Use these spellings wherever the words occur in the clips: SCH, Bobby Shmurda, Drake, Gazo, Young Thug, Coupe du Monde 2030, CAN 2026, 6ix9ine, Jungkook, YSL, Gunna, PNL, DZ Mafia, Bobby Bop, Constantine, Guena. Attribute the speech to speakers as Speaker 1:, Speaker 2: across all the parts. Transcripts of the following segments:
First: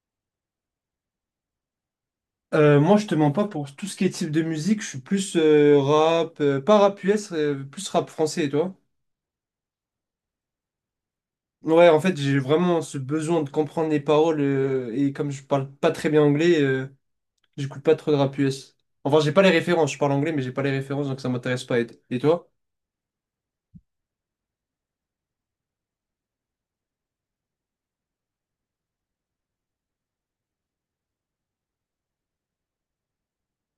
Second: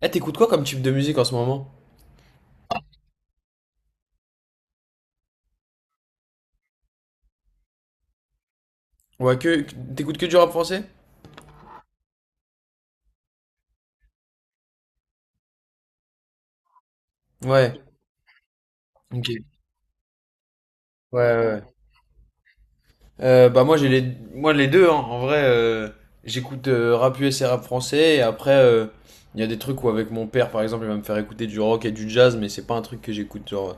Speaker 1: Eh, t'écoutes quoi comme type de musique en ce moment?
Speaker 2: Moi, je te mens pas pour tout ce qui est type de musique. Je suis plus rap, pas rap US, plus rap français, et toi?
Speaker 1: Ouais, que t'écoutes que du rap français?
Speaker 2: Ouais, en fait, j'ai vraiment ce besoin de comprendre les paroles et comme je parle pas très bien anglais,
Speaker 1: Ouais.
Speaker 2: j'écoute pas trop de rap US. Enfin,
Speaker 1: Ok.
Speaker 2: j'ai
Speaker 1: Ouais,
Speaker 2: pas les références. Je parle anglais, mais j'ai pas les références,
Speaker 1: ouais,
Speaker 2: donc ça
Speaker 1: ouais.
Speaker 2: m'intéresse pas. Et toi?
Speaker 1: Bah moi les deux hein. En vrai, j'écoute rap US et rap français et après il y a des trucs où avec mon père par exemple, il va me faire écouter du rock et du jazz, mais c'est pas un truc que j'écoute genre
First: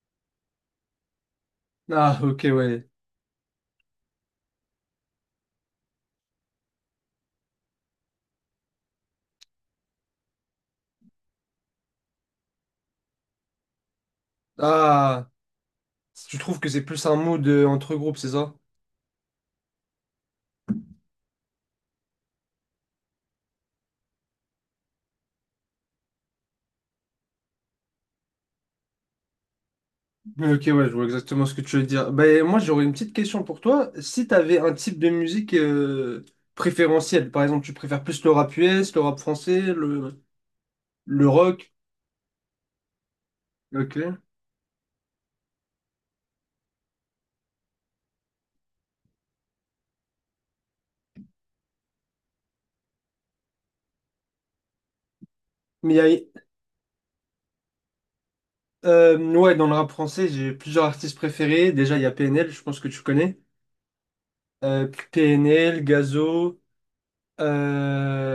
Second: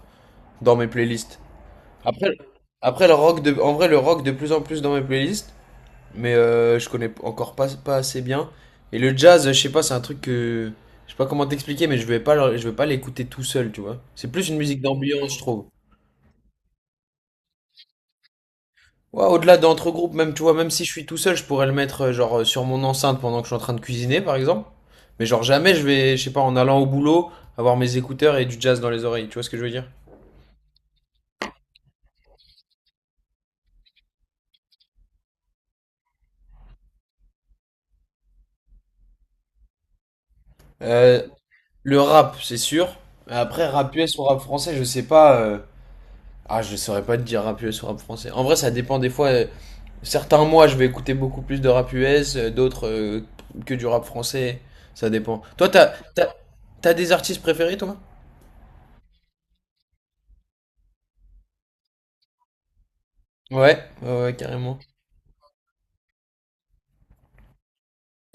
Speaker 1: dans mes playlists.
Speaker 2: Ah,
Speaker 1: Après
Speaker 2: ok, ouais.
Speaker 1: après le rock de en vrai le rock de plus en plus dans mes playlists, mais je connais encore pas assez bien. Et le jazz, je sais pas, c'est un truc que je sais pas comment t'expliquer, mais je vais pas l'écouter tout seul, tu vois. C'est plus une musique
Speaker 2: Ah,
Speaker 1: d'ambiance, je trouve.
Speaker 2: tu trouves que c'est plus un mood entre groupes, c'est ça?
Speaker 1: Ouais, au-delà d'entre groupes, même tu vois, même si je suis tout seul, je pourrais le mettre genre sur mon enceinte pendant que je suis en train de cuisiner, par exemple. Mais genre jamais je vais, je sais pas, en allant au boulot, avoir mes écouteurs et du jazz dans les oreilles. Tu vois ce que je veux dire?
Speaker 2: Ok, ouais, je vois exactement ce que tu veux dire. Ben, moi, j'aurais une petite question pour toi. Si tu avais un type de musique préférentiel, par exemple, tu préfères plus le rap US, le rap français,
Speaker 1: Euh,
Speaker 2: le rock.
Speaker 1: le rap, c'est sûr. Mais après, rap
Speaker 2: Ok.
Speaker 1: US ou rap français, je sais pas. Ah, je saurais pas te dire rap US ou rap français. En vrai, ça dépend des fois. Certains mois, je vais écouter beaucoup plus de rap US, d'autres que du rap français. Ça dépend. Toi, t'as,
Speaker 2: Mais il y
Speaker 1: t'as,
Speaker 2: a-
Speaker 1: t'as des artistes préférés, toi?
Speaker 2: ouais, dans le rap français, j'ai plusieurs artistes préférés. Déjà, il y a PNL, je pense que tu connais.
Speaker 1: Ouais, ouais, ouais, carrément.
Speaker 2: PNL, Gazo,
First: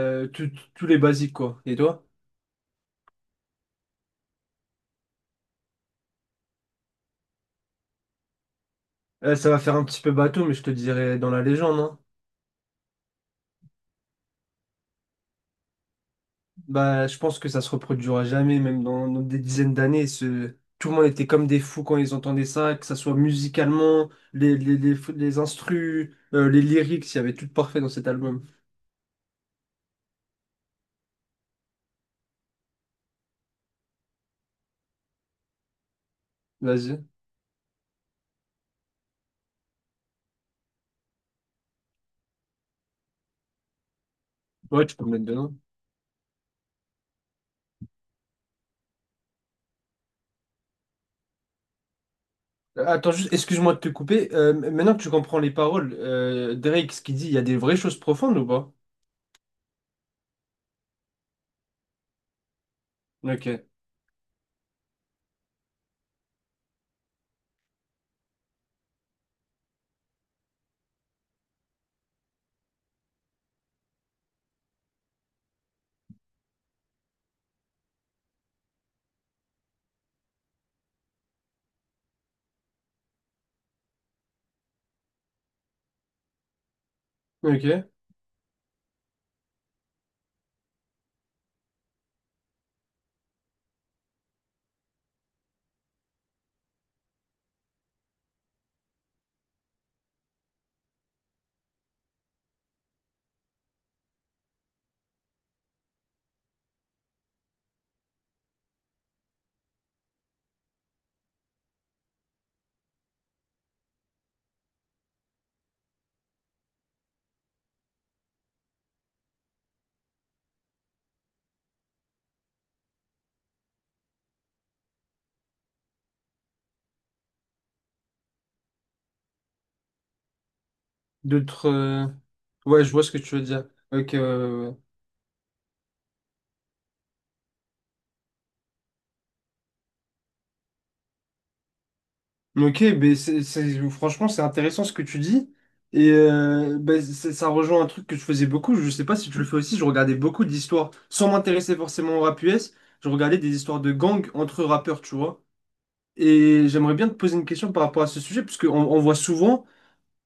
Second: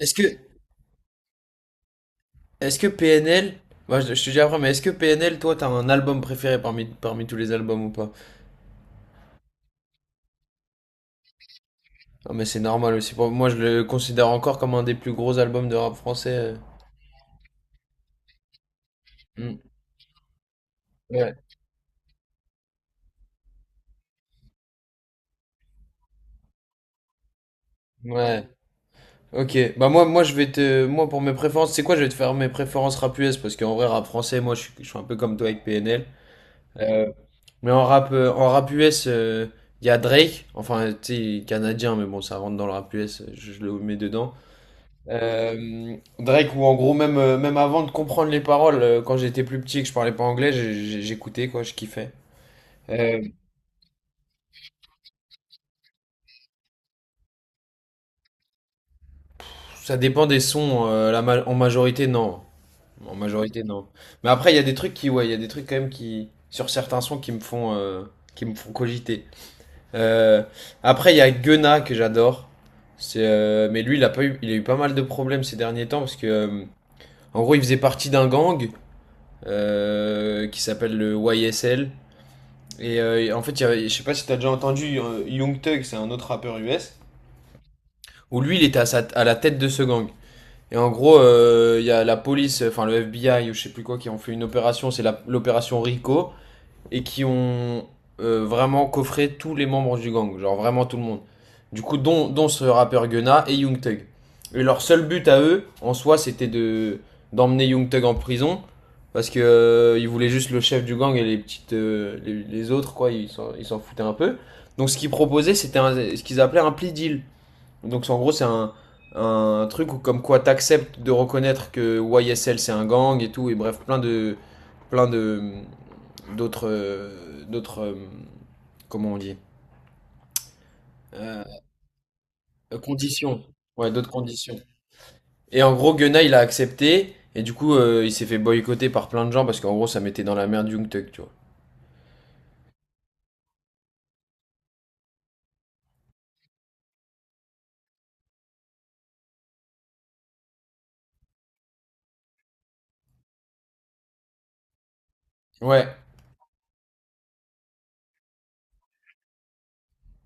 Speaker 1: Est-ce que,
Speaker 2: tous les basiques, quoi. Et toi?
Speaker 1: est-ce que PNL, bah, je te dis après, mais est-ce que PNL, toi, t'as un album préféré parmi tous les albums ou pas?
Speaker 2: Ça va faire un petit peu bateau, mais je te dirais dans la légende, hein.
Speaker 1: Non, mais c'est normal aussi. Pour moi, je le considère encore comme un des plus gros albums de rap français.
Speaker 2: Bah, je pense que ça se reproduira jamais, même dans des
Speaker 1: Mm.
Speaker 2: dizaines d'années. Tout le monde était
Speaker 1: Ouais,
Speaker 2: comme des fous quand ils entendaient ça, que ça soit musicalement, les instrus, les lyrics, il y avait tout de parfait dans cet album.
Speaker 1: ouais. Ok, bah moi moi pour mes préférences, c'est quoi? Je vais te faire mes préférences rap US parce qu'en vrai rap français, moi je suis un peu comme toi avec PNL.
Speaker 2: Vas-y.
Speaker 1: Mais en rap US, il y a Drake, enfin, tu sais, canadien, mais bon, ça rentre dans le rap US, je le mets dedans.
Speaker 2: Ouais, tu peux me mettre dedans.
Speaker 1: Drake, ou en gros, même, même avant de comprendre les paroles, quand j'étais plus petit et que je parlais pas anglais, j'écoutais, quoi, je kiffais.
Speaker 2: Attends,
Speaker 1: Euh,
Speaker 2: juste, excuse-moi de te couper. Maintenant que tu comprends les paroles, Drake, ce qu'il dit, il y a des vraies choses profondes ou pas?
Speaker 1: ça dépend des sons, en majorité, non. En majorité,
Speaker 2: Ok.
Speaker 1: non. Mais après, il y a des trucs qui, ouais, il y a des trucs quand même qui, sur certains sons, qui me font cogiter. Euh, après, il y a Guena que j'adore. Mais lui, il a eu pas mal de problèmes ces derniers temps parce que, en gros, il faisait partie d'un gang qui s'appelle le YSL. Et en fait, je sais pas si t'as déjà entendu Young Thug, c'est un autre rappeur US,
Speaker 2: Ok.
Speaker 1: où lui, il était à la tête de ce gang. Et en gros, il y a la police, enfin le FBI ou je sais plus quoi, qui ont fait une opération, c'est l'opération Rico. Et qui ont vraiment coffré tous les membres du gang, genre vraiment tout le monde. Du coup, dont ce rappeur Gunna et Young Thug. Et leur seul but à eux, en soi, c'était de d'emmener Young Thug en prison parce que ils voulaient juste le chef du gang et les autres quoi, ils s'en foutaient un peu. Donc ce qu'ils proposaient, c'était ce qu'ils appelaient un plea deal. Donc en gros, c'est un truc où comme quoi t'acceptes de reconnaître que YSL c'est un gang et tout, et bref, plein de d'autres comment on dit, Euh,
Speaker 2: D'autres. Ouais, je vois ce que tu veux
Speaker 1: conditions.
Speaker 2: dire.
Speaker 1: Ouais, d'autres
Speaker 2: Ok, ouais, ouais,
Speaker 1: conditions.
Speaker 2: ouais.
Speaker 1: Et en gros, Gunna il a accepté et du coup il s'est fait boycotter par plein de gens parce qu'en gros ça mettait dans la merde Jungkook, tu vois.
Speaker 2: Ok, ben franchement, c'est intéressant ce que tu dis. Et ben, ça rejoint un truc que je faisais beaucoup. Je sais pas si tu le fais aussi. Je regardais beaucoup d'histoires, sans m'intéresser forcément au rap US. Je regardais des histoires de gangs entre rappeurs, tu vois.
Speaker 1: Ouais,
Speaker 2: Et j'aimerais bien te poser une question par rapport à ce sujet, parce qu'on on voit souvent.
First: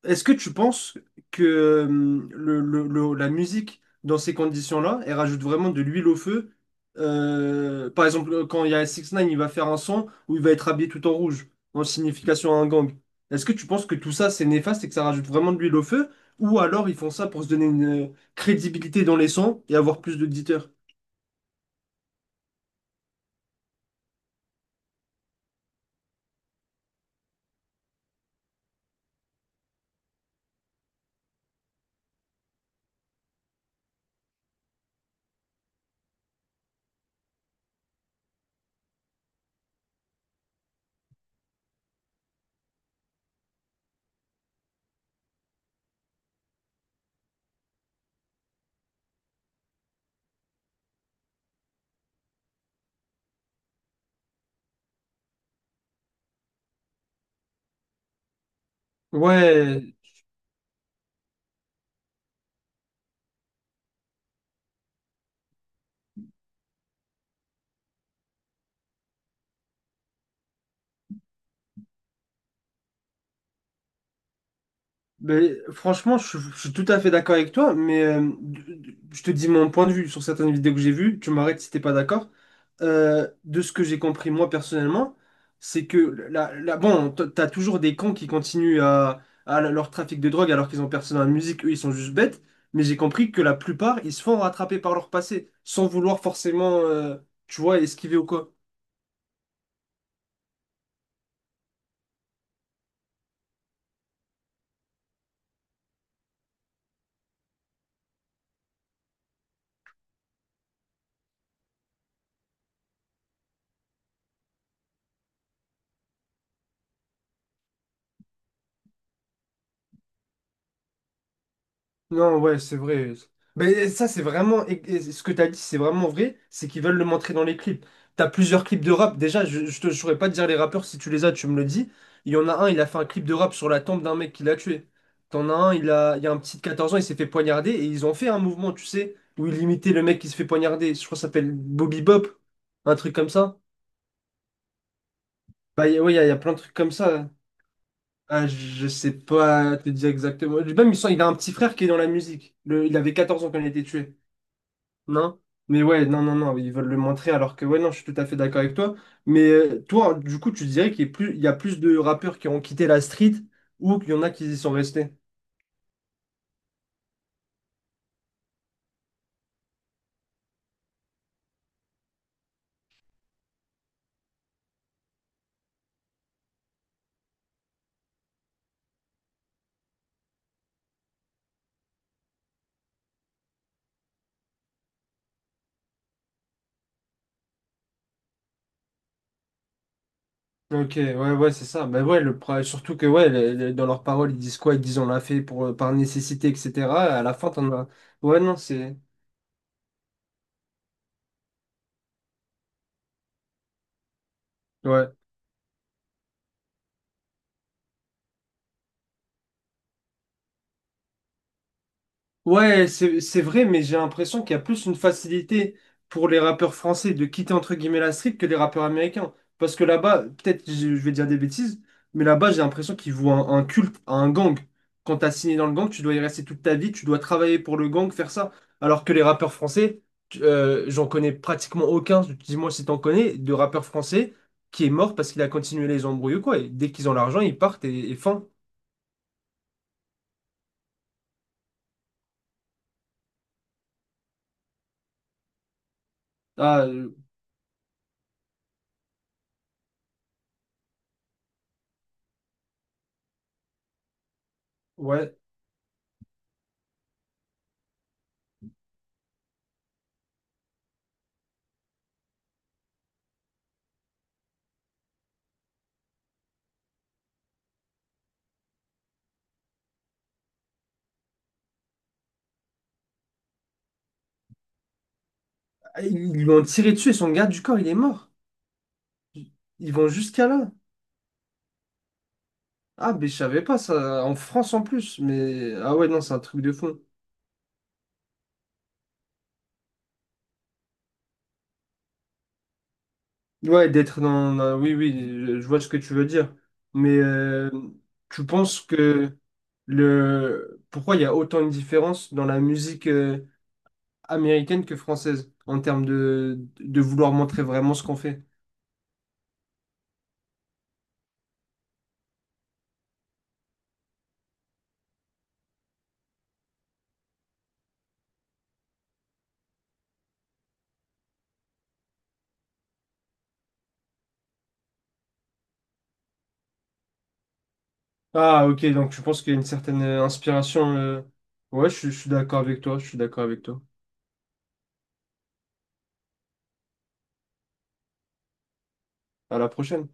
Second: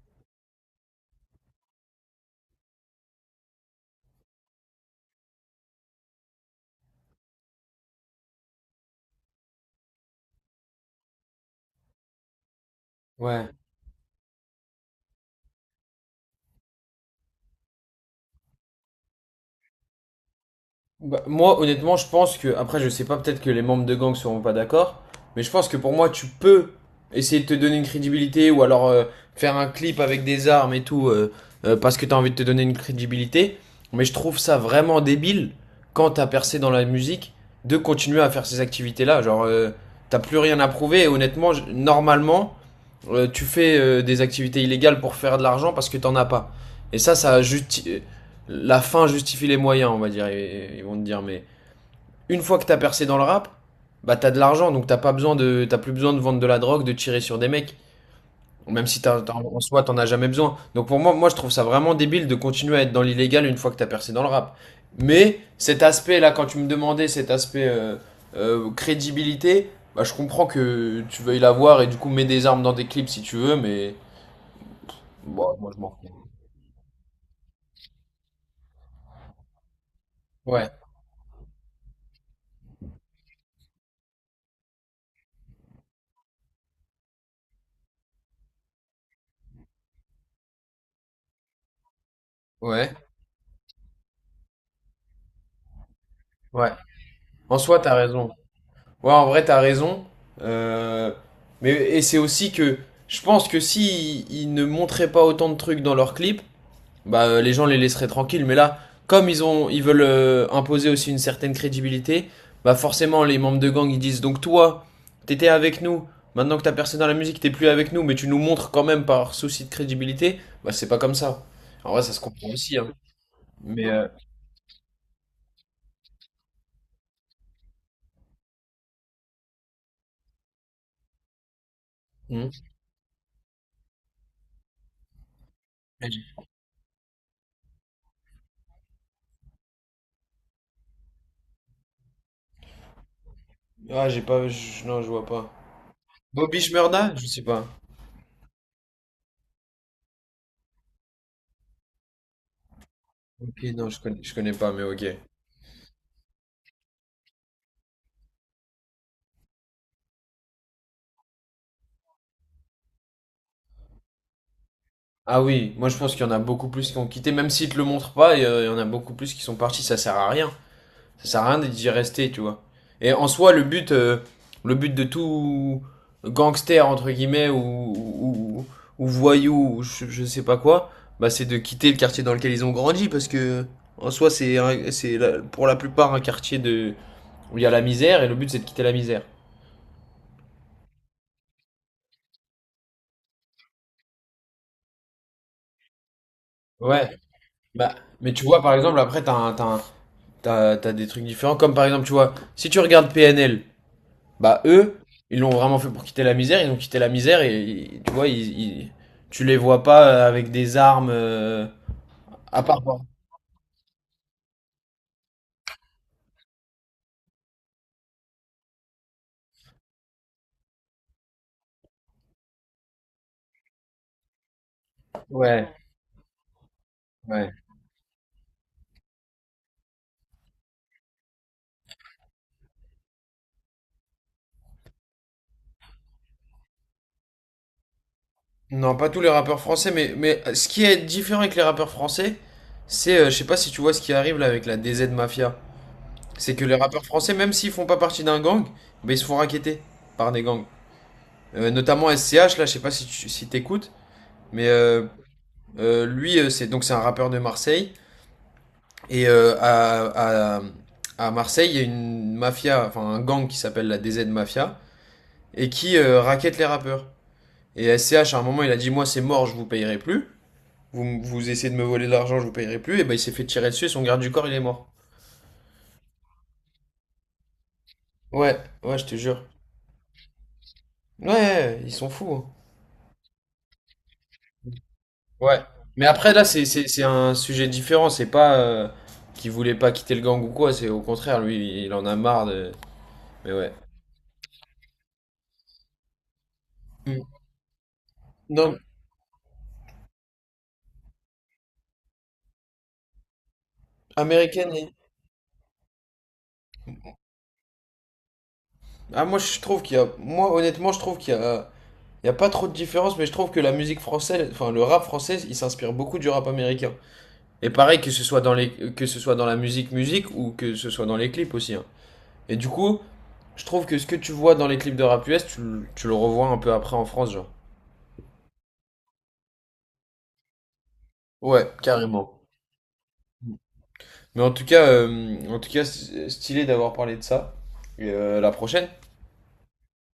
Speaker 2: Est-ce que tu penses que la musique, dans ces conditions-là, elle rajoute vraiment de l'huile au feu? Par exemple, quand il y a 6 ix 9 il va faire un son où il va être habillé tout en rouge, en signification à un gang. Est-ce
Speaker 1: ouais.
Speaker 2: que tu penses que tout ça, c'est néfaste et que ça rajoute vraiment de l'huile au feu? Ou alors ils font ça pour se donner une crédibilité dans les sons et avoir plus d'auditeurs?
Speaker 1: Bah, moi, honnêtement, je pense que, après, je sais pas, peut-être que les membres de gang seront pas d'accord, mais je pense que pour moi, tu peux essayer de te donner une crédibilité ou alors faire un clip avec des armes et tout parce que t'as envie de te donner une crédibilité. Mais je trouve ça vraiment débile quand t'as percé dans la musique de continuer à faire ces activités-là. Genre, t'as plus rien à prouver et honnêtement, normalement, tu fais des activités illégales pour faire de l'argent parce que t'en as pas. Et ça, la fin justifie les moyens, on va dire, ils, vont te dire. Mais une fois que t'as percé dans le rap, bah t'as de l'argent, donc t'as pas besoin de, t'as plus besoin de vendre de la drogue, de tirer sur des mecs. Même si en soi
Speaker 2: Ouais,
Speaker 1: t'en as jamais besoin. Donc pour moi, moi je trouve ça vraiment débile de continuer à être dans l'illégal une fois que t'as percé dans le rap. Mais cet aspect là, quand tu me demandais cet aspect crédibilité, bah je comprends que tu veuilles l'avoir et du coup mets des armes dans des clips si tu veux, mais bon,
Speaker 2: ben,
Speaker 1: moi je m'en fous.
Speaker 2: franchement, je suis tout à fait d'accord avec toi, mais je te dis mon point de vue sur certaines
Speaker 1: Ouais,
Speaker 2: vidéos que j'ai vues, tu m'arrêtes si t'es pas d'accord. De ce que j'ai compris moi personnellement, c'est que bon, t'as toujours des cons qui continuent à leur trafic de drogue alors qu'ils ont personne dans la musique, eux ils sont juste bêtes, mais
Speaker 1: ouais,
Speaker 2: j'ai compris que la plupart ils se font rattraper par leur passé sans vouloir
Speaker 1: ouais.
Speaker 2: forcément,
Speaker 1: En
Speaker 2: tu vois,
Speaker 1: soi t'as
Speaker 2: esquiver ou
Speaker 1: raison.
Speaker 2: quoi.
Speaker 1: Ouais, en vrai, t'as raison. Euh, mais et c'est aussi que je pense que si ils ne montraient pas autant de trucs dans leurs clips, bah les gens les laisseraient tranquilles. Mais là, comme ils veulent imposer aussi une certaine crédibilité, bah forcément les membres de gang ils disent donc toi, t'étais avec nous. Maintenant que t'as percé dans la musique, t'es plus avec nous, mais tu nous montres quand même par souci de crédibilité. Bah c'est pas comme ça. En vrai, ça se
Speaker 2: Non,
Speaker 1: comprend
Speaker 2: ouais, c'est
Speaker 1: aussi, hein.
Speaker 2: vrai.
Speaker 1: Mais
Speaker 2: Mais
Speaker 1: euh,
Speaker 2: ça, c'est vraiment. Et ce que t'as dit, c'est vraiment vrai. C'est qu'ils veulent le montrer dans les clips. T'as plusieurs clips de rap. Déjà, je saurais pas te dire les rappeurs. Si tu les as, tu me le dis. Il y
Speaker 1: hmm.
Speaker 2: en a un, il a fait un clip de rap sur la tombe d'un mec qui l'a tué. T'en as un, il y a un petit de 14 ans, il s'est fait poignarder. Et ils ont fait un mouvement, tu sais, où ils imitaient le mec qui se fait poignarder. Je crois que ça s'appelle Bobby Bop. Un truc comme ça.
Speaker 1: Ah, j'ai pas, non, je vois pas.
Speaker 2: Bah, ouais, y a plein de
Speaker 1: Bobby
Speaker 2: trucs comme
Speaker 1: Shmurda? Je
Speaker 2: ça.
Speaker 1: sais pas.
Speaker 2: Ah, je sais pas te dire exactement. Même, il a un petit frère qui est dans la musique. Il avait 14 ans quand
Speaker 1: Ok,
Speaker 2: il a été
Speaker 1: non,
Speaker 2: tué.
Speaker 1: je connais pas, mais ok.
Speaker 2: Non? Mais ouais, non, ils veulent le montrer alors que ouais, non, je suis tout à fait d'accord avec toi. Mais toi, du coup, tu dirais qu'il y a plus, il y a plus de rappeurs qui ont quitté la street ou qu'il y en a qui y sont restés.
Speaker 1: Ah oui, moi je pense qu'il y en a beaucoup plus qui ont quitté, même s'ils te le montrent pas, il y en a beaucoup plus qui sont partis, ça sert à rien. Ça sert à rien d'y rester, tu vois. Et en soi, le but de tout gangster, entre guillemets, ou, ou voyou, ou je sais pas quoi, bah c'est de quitter le quartier dans lequel ils ont grandi, parce que en soi, c'est un- c'est la- pour la plupart un quartier où il y a la misère, et le but c'est de quitter la misère.
Speaker 2: Ok, ouais, ouais, c'est ça. Mais ouais, surtout que ouais, dans leurs paroles, ils disent quoi? Ils disent on l'a fait pour, par nécessité, etc.
Speaker 1: Ouais.
Speaker 2: À la fin, t'en as.
Speaker 1: Bah, mais
Speaker 2: Ouais,
Speaker 1: tu
Speaker 2: non,
Speaker 1: vois, par
Speaker 2: c'est.
Speaker 1: exemple, après, t'as des trucs différents. Comme par exemple, tu vois, si tu regardes PNL, bah eux,
Speaker 2: Ouais.
Speaker 1: ils l'ont vraiment fait pour quitter la misère. Ils ont quitté la misère et tu vois, tu les vois pas avec des armes à part.
Speaker 2: Ouais, c'est vrai, mais j'ai l'impression qu'il y a plus une facilité pour les rappeurs français de quitter entre guillemets la street que les rappeurs américains. Parce que là-bas, peut-être je vais dire des bêtises, mais là-bas j'ai l'impression qu'ils vouent un culte à un gang. Quand t'as signé dans le
Speaker 1: Ouais,
Speaker 2: gang, tu dois y rester toute ta vie, tu dois
Speaker 1: ouais.
Speaker 2: travailler pour le gang, faire ça. Alors que les rappeurs français, j'en connais pratiquement aucun, dis-moi si t'en connais, de rappeurs français qui est mort parce qu'il a continué les embrouilles ou quoi. Et dès qu'ils ont l'argent, ils partent et fin.
Speaker 1: Non, pas tous les rappeurs français, mais ce qui est différent avec les rappeurs français, je sais pas si tu vois ce qui arrive là avec la DZ Mafia. C'est que les
Speaker 2: Ah
Speaker 1: rappeurs
Speaker 2: euh,
Speaker 1: français, même s'ils font pas partie d'un gang, bah, ils se font racketter par des gangs. Notamment SCH, là, je sais pas si t'écoutes. Mais
Speaker 2: ouais.
Speaker 1: lui, c'est un rappeur de Marseille. Et à Marseille, il y a une mafia, enfin un gang qui s'appelle la DZ Mafia, et qui raquette les rappeurs. Et S C H à un moment, il a dit, moi c'est mort, je vous payerai plus. Vous, vous essayez de me voler de l'argent, je vous payerai plus. Et ben il s'est fait tirer dessus, et son garde du corps, il est mort.
Speaker 2: Ah, ils lui ont tiré dessus et son garde du corps, il est mort.
Speaker 1: Ouais, ouais, je te jure.
Speaker 2: Ils vont jusqu'à là.
Speaker 1: Ouais, ouais, ouais, ils sont fous, hein.
Speaker 2: Ah, mais je savais pas ça. En France en plus.
Speaker 1: Ouais.
Speaker 2: Mais ah
Speaker 1: Mais
Speaker 2: ouais, non,
Speaker 1: après,
Speaker 2: c'est un
Speaker 1: là,
Speaker 2: truc de fond.
Speaker 1: c'est un sujet différent. C'est pas qu'il voulait pas quitter le gang ou quoi. C'est au contraire, lui, il en a marre de… Mais ouais.
Speaker 2: Ouais, oui, oui, je vois ce que tu veux dire. Mais tu
Speaker 1: Non,
Speaker 2: penses que le. pourquoi il y a autant une différence dans la musique
Speaker 1: américaine.
Speaker 2: américaine que française en termes de vouloir montrer vraiment ce qu'on fait?
Speaker 1: Ah, moi, je trouve qu'il y a. Moi, honnêtement, je trouve qu'il y a. Il y a pas trop de différence, mais je trouve que la musique française, enfin le rap français, il s'inspire beaucoup du rap américain. Et pareil, que ce soit que ce soit dans la musique musique ou que ce soit dans les clips aussi, hein. Et du coup, je trouve que ce que tu vois dans les clips de rap US, tu le revois un peu après en France, genre.
Speaker 2: Ah, ok, donc tu penses qu'il y a une certaine inspiration.
Speaker 1: Ouais,
Speaker 2: Ouais, je suis
Speaker 1: carrément.
Speaker 2: d'accord avec toi. Je suis d'accord avec toi.
Speaker 1: Mais en tout cas, stylé d'avoir parlé de ça. Et la prochaine.
Speaker 2: À la prochaine.